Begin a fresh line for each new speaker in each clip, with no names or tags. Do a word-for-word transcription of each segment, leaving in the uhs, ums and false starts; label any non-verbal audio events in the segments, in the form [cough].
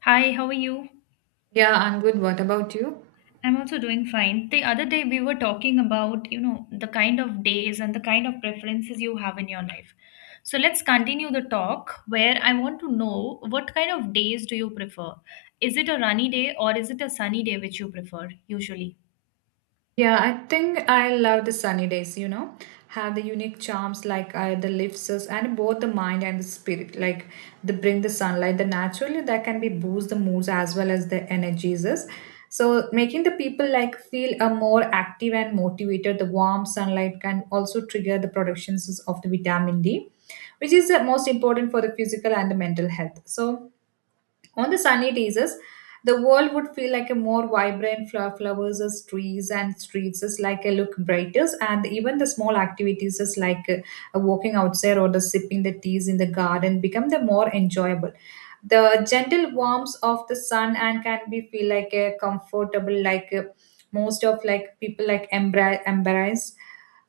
Hi, how are you?
Yeah, I'm good. What about you?
I'm also doing fine. The other day we were talking about, you know, the kind of days and the kind of preferences you have in your life. So let's continue the talk where I want to know what kind of days do you prefer? Is it a rainy day or is it a sunny day which you prefer usually?
Yeah, I think I love the sunny days, you know, have the unique charms like uh, the lifts us and both the mind and the spirit, like they bring the sunlight, the naturally that can be boost the moods as well as the energies. Is. So making the people like feel a more active and motivated, the warm sunlight can also trigger the productions of the vitamin D, which is the most important for the physical and the mental health. So on the sunny days, is, the world would feel like a more vibrant fl- flowers as trees and streets is like a look brighter, and even the small activities is like uh, walking outside or the sipping the teas in the garden become the more enjoyable. The gentle warmth of the sun and can be feel like a comfortable like uh, most of like people like embra embrace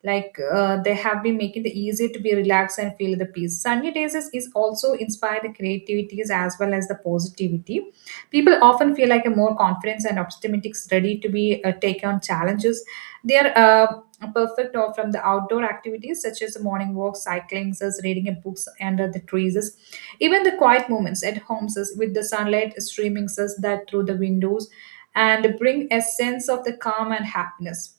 like uh, they have been making the easy to be relaxed and feel the peace sunny days is, is also inspire the creativities as well as the positivity. People often feel like a more confidence and optimistic ready to be uh, take on challenges. They are uh, perfect or from the outdoor activities such as the morning walk cycling says reading a books under the trees says, even the quiet moments at homes says, with the sunlight streaming says that through the windows, and bring a sense of the calm and happiness,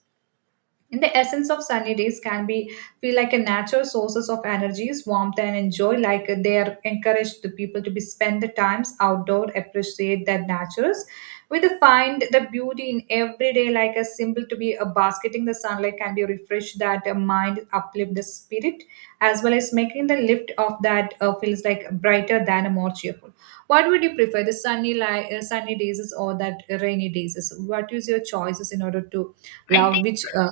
and the essence of sunny days can be feel like a natural sources of energies, warmth, and enjoy. Like they are encouraged the people to be spend the times outdoor, appreciate their natures. We do find the beauty in every day, like a simple to be a basketing the sunlight can be refresh that uh, mind, uplift the spirit, as well as making the lift of that uh, feels like brighter than a more cheerful. What would you prefer, the sunny li- uh, sunny days or that rainy days? What is your choices in order to
I
love
think,
which? Uh,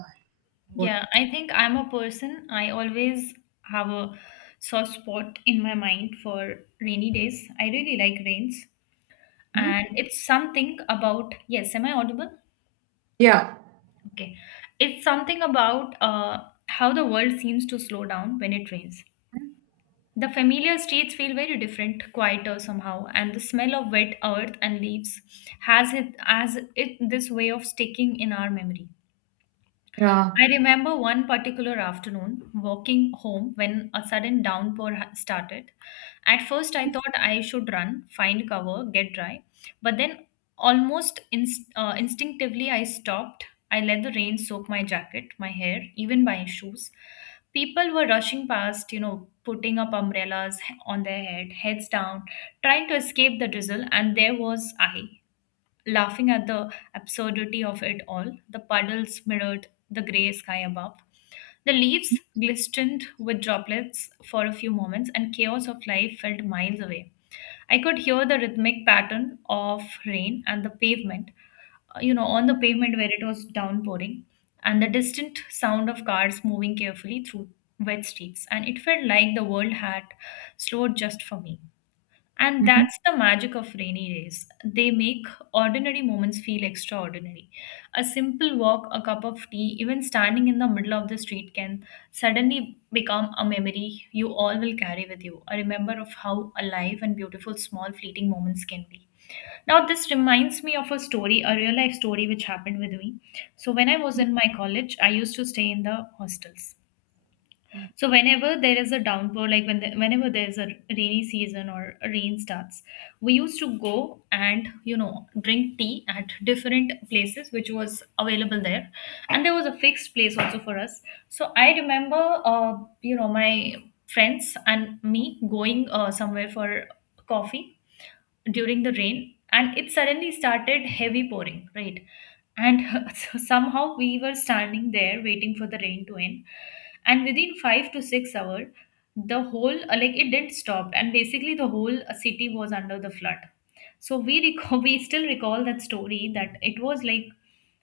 What?
yeah, I think I'm a person, I always have a soft spot in my mind for rainy days. I really like rains.
Mhm.
And it's something about, yes, am I audible?
Yeah.
Okay. It's something about uh, how the world seems to slow down when it rains.
Mhm.
The familiar streets feel very different, quieter somehow, and the smell of wet earth and leaves has it as it this way of sticking in our memory.
Yeah.
I remember one particular afternoon walking home when a sudden downpour ha- started. At first, I thought I should run, find cover, get dry, but then almost inst- uh, instinctively, I stopped. I let the rain soak my jacket, my hair, even my shoes. People were rushing past, you know, putting up umbrellas he- on their head, heads down, trying to escape the drizzle, and there was I. Laughing at the absurdity of it all, the puddles mirrored the grey sky above. The leaves glistened with droplets for a few moments, and chaos of life felt miles away. I could hear the rhythmic pattern of rain and the pavement, uh, you know, on the pavement where it was downpouring, and the distant sound of cars moving carefully through wet streets. And it felt like the world had slowed just for me. And
Mhm.
that's the magic of rainy days. They make ordinary moments feel extraordinary. A simple walk, a cup of tea, even standing in the middle of the street can suddenly become a memory you all will carry with you, a remember of how alive and beautiful small fleeting moments can be. Now, this reminds me of a story, a real life story which happened with me. So, when I was in my college, I used to stay in the hostels.
Mhm.
So whenever there is a downpour, like when the, whenever there's a rainy season or a rain starts, we used to go and you know drink tea at different places which was available there, and there was a fixed place also for us. So I remember, uh, you know, my friends and me going uh, somewhere for coffee during the rain, and it suddenly started heavy pouring, right? And [laughs] so somehow we were standing there waiting for the rain to end, and within five to six hours the whole, uh, like, it didn't stop, and basically the whole uh, city was under the flood. So we recall, [laughs] we still recall that story, that it was like,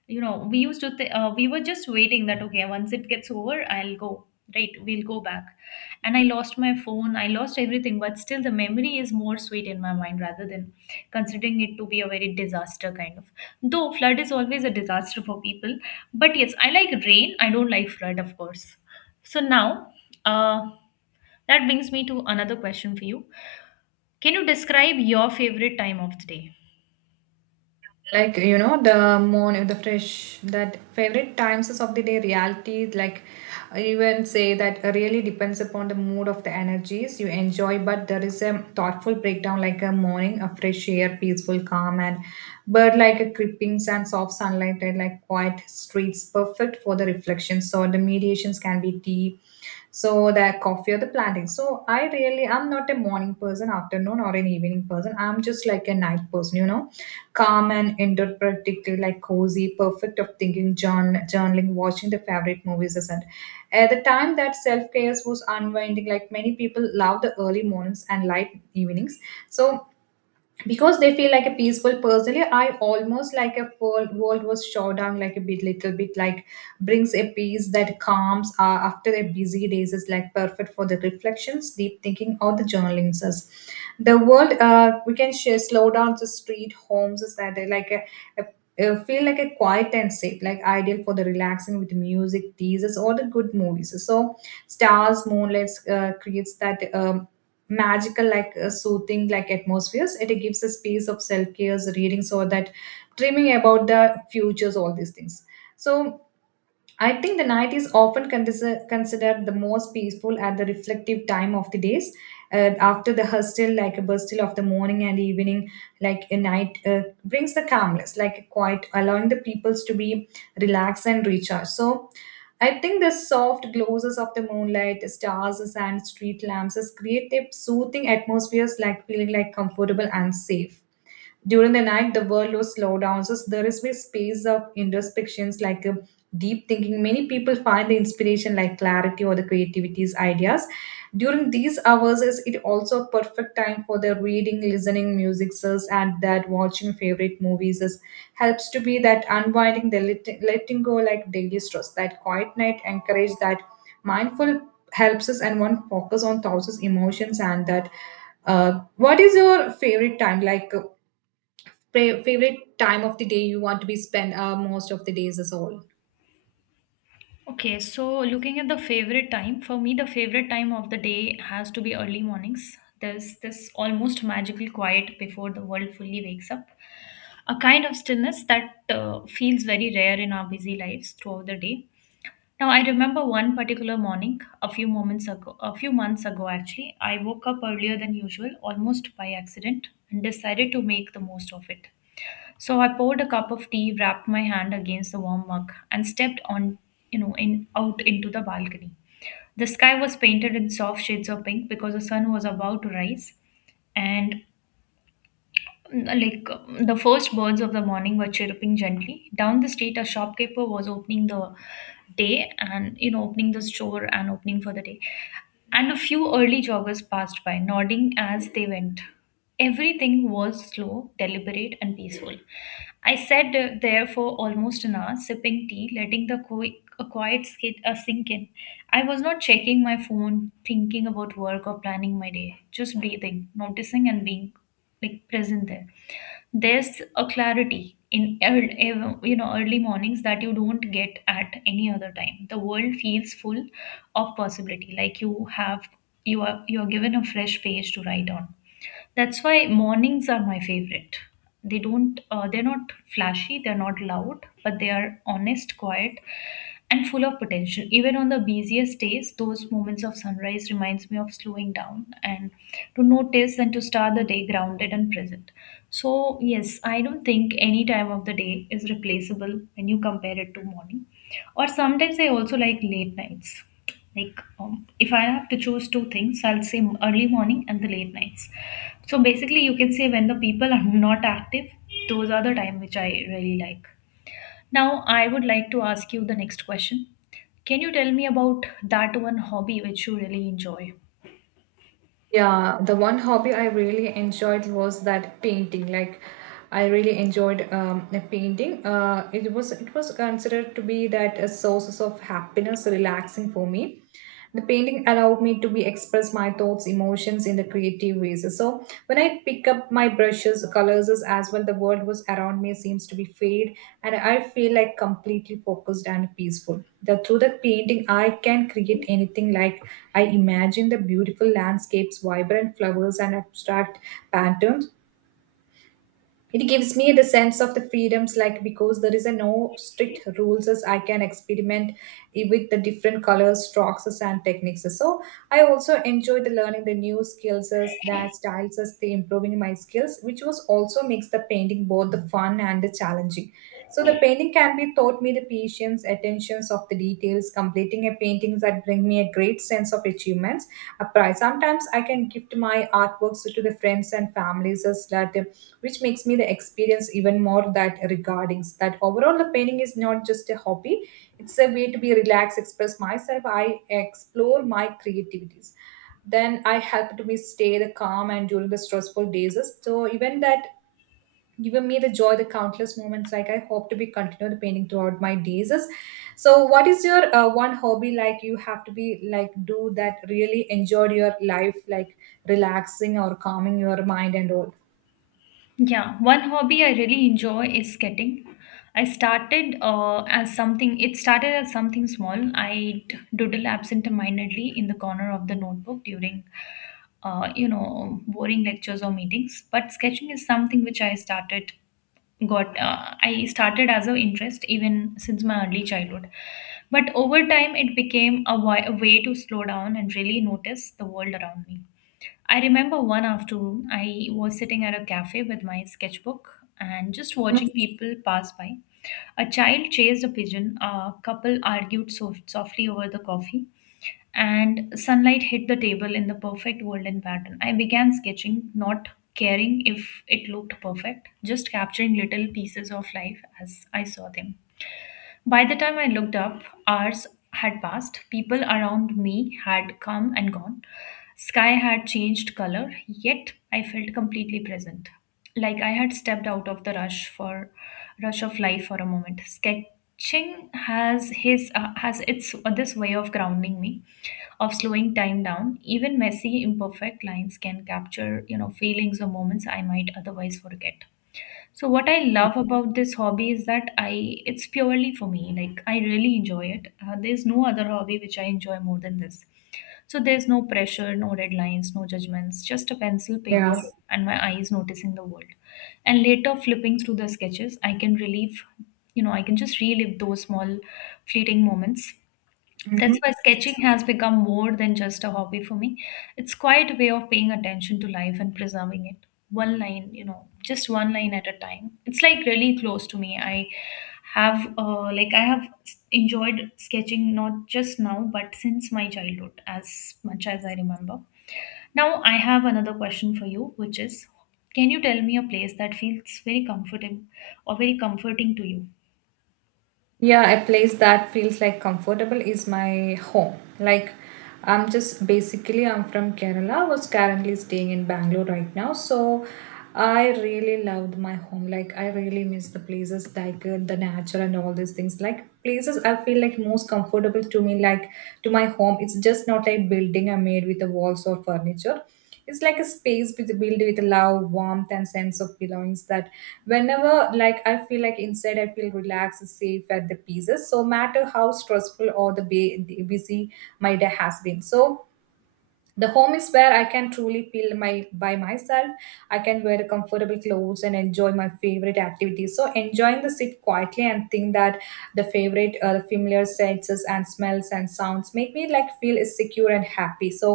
you know we used to th- uh, we were just waiting that, okay, once it gets over I'll go, right, we'll go back. And I lost my phone, I lost everything, but still the memory is more sweet in my mind rather than considering it to be a very disaster kind of, though flood is always a disaster for people. But yes, I like rain, I don't like flood, of course. So now, uh, that brings me to another question for you. Can you describe your favorite time of the day?
Like you know the morning the fresh that favorite times of the day reality like I even say that uh, really depends upon the mood of the energies you enjoy, but there is a thoughtful breakdown like a morning a fresh air peaceful calm and bird like a creepings and soft sunlight and like quiet streets perfect for the reflection so the mediations can be tea, so the coffee or the planting. So I really I'm not a morning person afternoon or an evening person, I'm just like a night person you know calm and interpretative, like cozy, perfect of thinking, journ- journaling, watching the favorite movies, and at the time that self care was unwinding, like many people love the early mornings and light evenings. So because they feel like a peaceful personally I almost like a world, world was shut down like a bit little bit like brings a peace that calms uh, after a busy days is like perfect for the reflections deep thinking or the journaling says the world uh, we can share slow down the street homes is that they like a, a a- feel like a quiet and safe like ideal for the relaxing with music teasers or the good movies. So stars moonlights uh, creates that um, magical like uh, soothing like atmospheres it gives a space of self care reading so that dreaming about the futures all these things. So I think the night is often consider- considered the most peaceful at the reflective time of the days. Uh, after the hustle, like a bustle of the morning and evening, like a night uh, brings the calmness, like quiet, allowing the peoples to be relaxed and recharged. So, I think the soft glosses of the moonlight, stars, and street lamps create a soothing atmospheres, like feeling like comfortable and safe. During the night, the workload slow down, so there is a space of introspections like um, deep thinking. Many people find the inspiration like clarity or the creativity's ideas. During these hours, is it also a perfect time for the reading, listening, music, and that watching favorite movies is helps to be that unwinding, the let- letting go like daily stress. That quiet night encourage that mindful helps us and one focus on thousands emotions and that uh, what is your favorite time like uh, Fa- favorite time of the day you want to be spent uh, most of the days is all?
Okay, so looking at the favorite time, for me, the favorite time of the day has to be early mornings. There's this almost magical quiet before the world fully wakes up, a kind of stillness that uh, feels very rare in our busy lives throughout the day. Now, I remember one particular morning, a few moments ago, a few months ago actually, I woke up earlier than usual, almost by accident, and decided to make the most of it. So I poured a cup of tea, wrapped my hand against the warm mug, and stepped on, you know, in out into the balcony. The sky was painted in soft shades of pink because the sun was about to rise, and like the first birds of the morning were chirping gently. Down the street, a shopkeeper was opening the day and, you know, opening the store and opening for the day. And a few early joggers passed by, nodding as they went. Everything was slow, deliberate, and peaceful. I sat uh, there for almost an hour, sipping tea, letting the qui- a quiet skit uh, sink in. I was not checking my phone, thinking about work or planning my day, just breathing, noticing, and being like present there. There's a clarity in earl- ev- you know early mornings that you don't get at any other time. The world feels full of possibility, like you have you are you are given a fresh page to write on. That's why mornings are my favorite. They don't, uh, they're not flashy, they're not loud, but they are honest, quiet, and full of potential. Even on the busiest days, those moments of sunrise reminds me of slowing down and to notice and to start the day grounded and present. So yes, I don't think any time of the day is replaceable when you compare it to morning. Or sometimes I also like late nights, like um, if I have to choose two things I'll say early morning and the late nights. So basically you can say when the people are not active, those are the time which I really like. Now I would like to ask you the next question. Can you tell me about that one hobby which you really enjoy?
Yeah, the one hobby I really enjoyed was that painting. Like, I really enjoyed um, the painting. Uh, it was it was considered to be that a sources of happiness, relaxing for me. The painting allowed me to be express my thoughts emotions in the creative ways. So when I pick up my brushes colors as well the world was around me seems to be fade, and I feel like completely focused and peaceful the, through the painting I can create anything like I imagine the beautiful landscapes vibrant flowers and abstract patterns. It gives me the sense of the freedoms like because there is a no strict rules as I can experiment with the different colors strokes and techniques. So I also enjoyed the learning the new skills as that styles as the improving my skills, which was also makes the painting both the fun and the challenging. So the painting can be taught me the patience attentions of the details completing a painting that bring me a great sense of achievements, a prize sometimes I can gift my artworks to the friends and families as that which makes me the experience even more that regarding that overall the painting is not just a hobby, it's a way to be relaxed express myself. I explore my creativities then I help to me stay the calm and during the stressful days, so even that given me the joy the countless moments like I hope to be continue the painting throughout my days. So what is your uh, one hobby like you have to be like do that really enjoyed your life like relaxing or calming your mind and all?
Yeah, one hobby I really enjoy is skating. I started uh, as something, it started as something small. I d- doodle absentmindedly in the corner of the notebook during, uh, you know, boring lectures or meetings. But sketching is something which I started got uh, I started as a interest even since my early childhood, but over time it became a, wi- a way to slow down and really notice the world around me. I remember one afternoon I was sitting at a cafe with my sketchbook and just
Mm,
watching people pass by. A child chased a pigeon, a couple argued soft- softly over the coffee, and sunlight hit the table in the perfect golden pattern. I began sketching, not caring if it looked perfect, just capturing little pieces of life as I saw them. By the time I looked up, hours had passed. People around me had come and gone. Sky had changed color, yet I felt completely present. Like I had stepped out of the rush for rush of life for a moment. Sketching has his uh, has its uh, this way of grounding me, of slowing time down. Even messy, imperfect lines can capture, you know, feelings or moments I might otherwise forget. So what I love about this hobby is that I it's purely for me. Like I really enjoy it. Uh, there's no other hobby which I enjoy more than this. So there's no pressure, no deadlines, no judgments, just a pencil,
yeah.
paper, and my eyes noticing the world. And later flipping through the sketches, I can relieve, you know, I can just relive those small fleeting moments. That's why sketching has become more than just a hobby for me. It's quite a way of paying attention to life and preserving it. One line, you know, just one line at a time. It's like really close to me. I have, uh, like, I have s- enjoyed sketching not just now, but since my childhood, as much as I remember. Now, I have another question for you, which is, can you tell me a place that feels very comfortable or very comforting to you?
Yeah, a place that feels like comfortable is my home. Like I'm just basically I'm from Kerala, was currently staying in Bangalore right now. So I really loved my home. Like I really miss the places like uh, the nature and all these things. Like places I feel like most comfortable to me, like to my home. It's just not a building I made with the walls or furniture, it's like a space with built with love warmth and sense of belongings that whenever like I feel like inside I feel relaxed safe at the pieces. So no matter how stressful or the ba- busy my day has been so the home is where I can truly feel my by myself. I can wear comfortable clothes and enjoy my favorite activities so enjoying the sit quietly and think that the favorite uh, the familiar senses and smells and sounds make me like feel secure and happy. So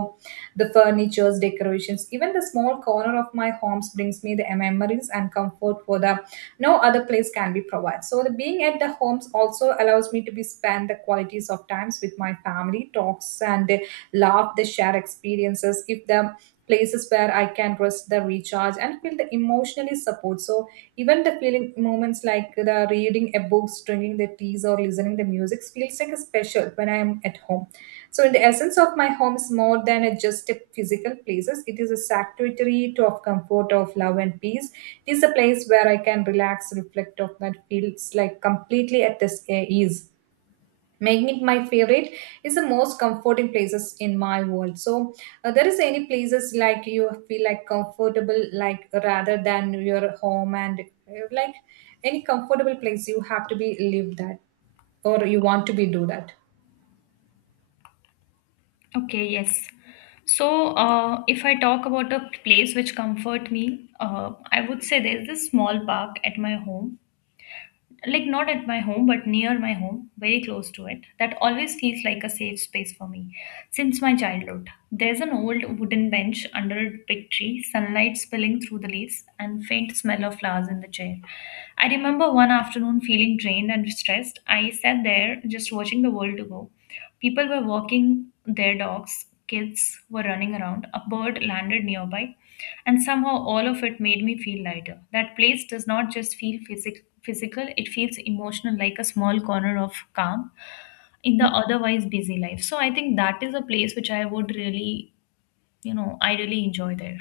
the furnitures decorations even the small corner of my homes brings me the memories and comfort for the no other place can be provided. So the being at the homes also allows me to be spend the qualities of times with my family talks and laugh, they share experiences, give them places where I can rest, the recharge, and feel the emotionally support. So even the feeling moments like the reading a book, drinking the teas, or listening the music feels like a special when I am at home. So in the essence of my home is more than a just a physical places. It is a sanctuary to of comfort, of love and peace. It is a place where I can relax, reflect of that feels like completely at this uh, ease, making it my favorite is the most comforting places in my world. So uh, there is any places like you feel like comfortable like rather than your home and uh, like any comfortable place you have to be live that or you want to be do that?
Okay, yes. So, uh, if I talk about a place which comfort me, uh, I would say there's this small park at my home, like not at my home, but near my home, very close to it, that always feels like a safe space for me since my childhood. There's an old wooden bench under a big tree, sunlight spilling through the leaves, and faint smell of flowers in the chair. I remember one afternoon feeling drained and stressed. I sat there just watching the world to go. People were walking their dogs, kids were running around, a bird landed nearby, and somehow all of it made me feel lighter. That place does not just feel physic- physical, it feels emotional, like a small corner of calm in the otherwise busy life. So I think that is a place which I would really, you know, I really enjoy there.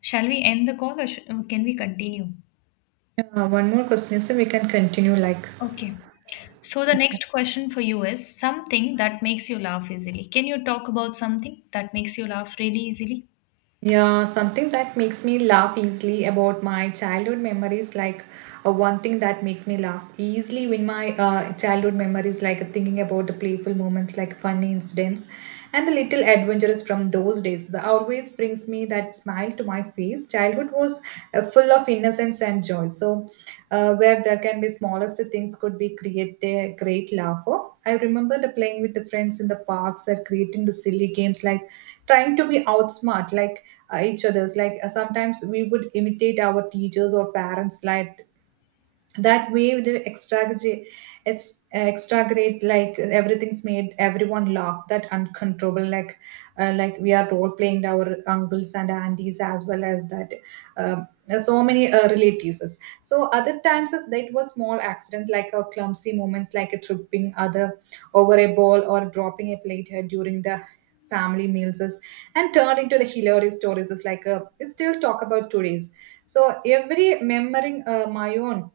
Shall we end the call or sh- can we continue?
Yeah, one more question so we can continue like.
Okay. So the
Okay.
next question for you is something that makes you laugh easily. Can you talk about something that makes you laugh really easily?
Yeah, something that makes me laugh easily about my childhood memories, like uh, one thing that makes me laugh easily when my uh, childhood memories, like uh, thinking about the playful moments, like funny incidents, and the little adventures from those days, that always brings me that smile to my face. Childhood was uh, full of innocence and joy. So, uh, where there can be smallest things could be create a great laughter. I remember the playing with the friends in the parks or creating the silly games, like trying to be outsmart, like uh, each other's like uh, sometimes we would imitate our teachers or parents like that way they extragorate ex- extragorate like everything's made everyone laugh that uncontrollable like uh, like we are role playing our uncles and aunties as well as that um, so many uh, relatives so other times is that was small accident like a clumsy moments like a tripping other over a ball or dropping a plate uh, during the family meals is- and turned into the hilarious stories is like a, it still talk about today's. So every remembering uh, my own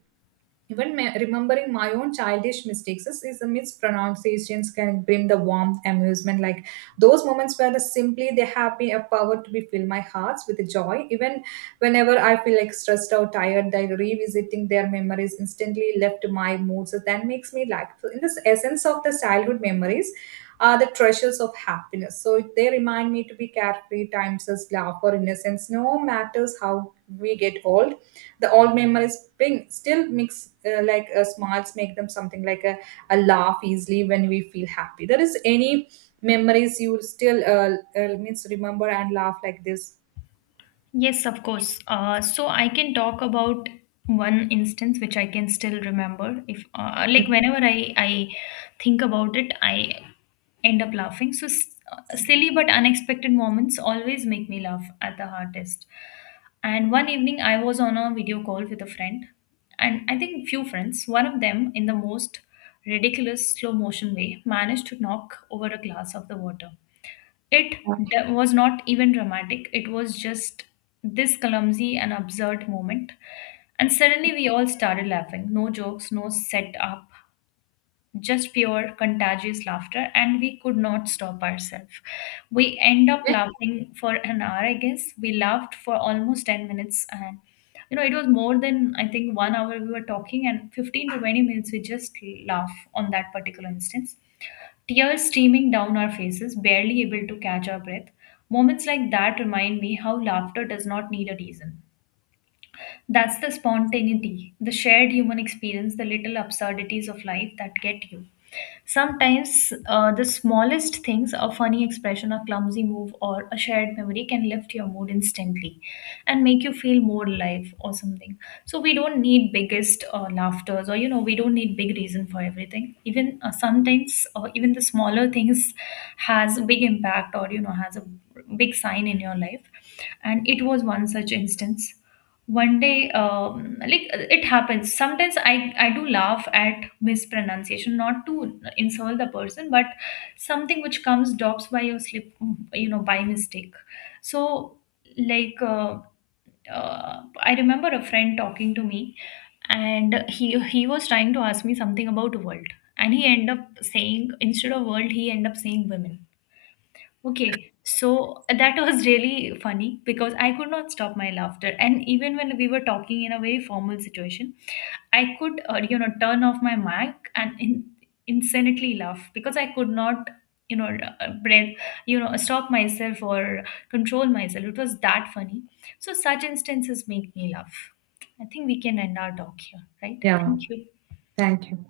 even me- remembering my own childish mistakes is, is a mispronunciations can bring the warmth, amusement. Like those moments where the simply they have been a power to be fill my hearts with joy. Even whenever I feel like stressed or tired, that revisiting their memories instantly left my mood. So that makes me like so in this essence of the childhood memories are the treasures of happiness. So they remind me to be carefree, times as laugh or innocence, no matters how we get old the old memories bring still mix uh, like uh, smiles make them something like a, a laugh easily when we feel happy there is any memories you still uh, uh, means remember and laugh like this?
Yes, of course. Uh, so I can talk about one instance which I can still remember. If uh, like
Mhm.
whenever I I think about it, I end up laughing. So s- uh, silly but unexpected moments always make me laugh at the hardest. And one evening I was on a video call with a friend, and I think few friends. One of them, in the most ridiculous slow motion way, managed to knock over a glass of the water. It d- was not even dramatic, it was just this clumsy and absurd moment. And suddenly we all started laughing. No jokes, no set up, just pure contagious laughter, and we could not stop ourselves. We end up laughing for an hour, I guess. We laughed for almost ten minutes, and you know, it was more than I think one hour we were talking, and fifteen to twenty minutes we just laugh on that particular instance, tears streaming down our faces, barely able to catch our breath. Moments like that remind me how laughter does not need a reason. That's the spontaneity, the shared human experience, the little absurdities of life that get you. Sometimes uh, the smallest things, a funny expression, a clumsy move, or a shared memory can lift your mood instantly and make you feel more alive or something. So we don't need biggest uh, laughters, or, you know, we don't need big reason for everything. Even uh, sometimes, uh, even the smaller things has a big impact, or, you know, has a big sign in your life. And it was one such instance one day, um, like uh, it happens sometimes, i i do laugh at mispronunciation, not to insult the person, but something which comes drops by your slip, you know by mistake. So, like, uh, uh, I remember a friend talking to me, and he he was trying to ask me something about world, and he ended up saying, instead of world, he ended up saying women. Okay, so uh, that was [laughs] really funny because I could not stop my laughter. And even when we were talking in a very formal situation, I could, uh, you know, turn off my mic and in, insanely laugh because I could not, you know, uh, uh, breath, you know, stop myself or control myself. It was that funny. So such instances make me laugh. I think we can end our talk here, right?
Yeah.
Thank you.
Thank you.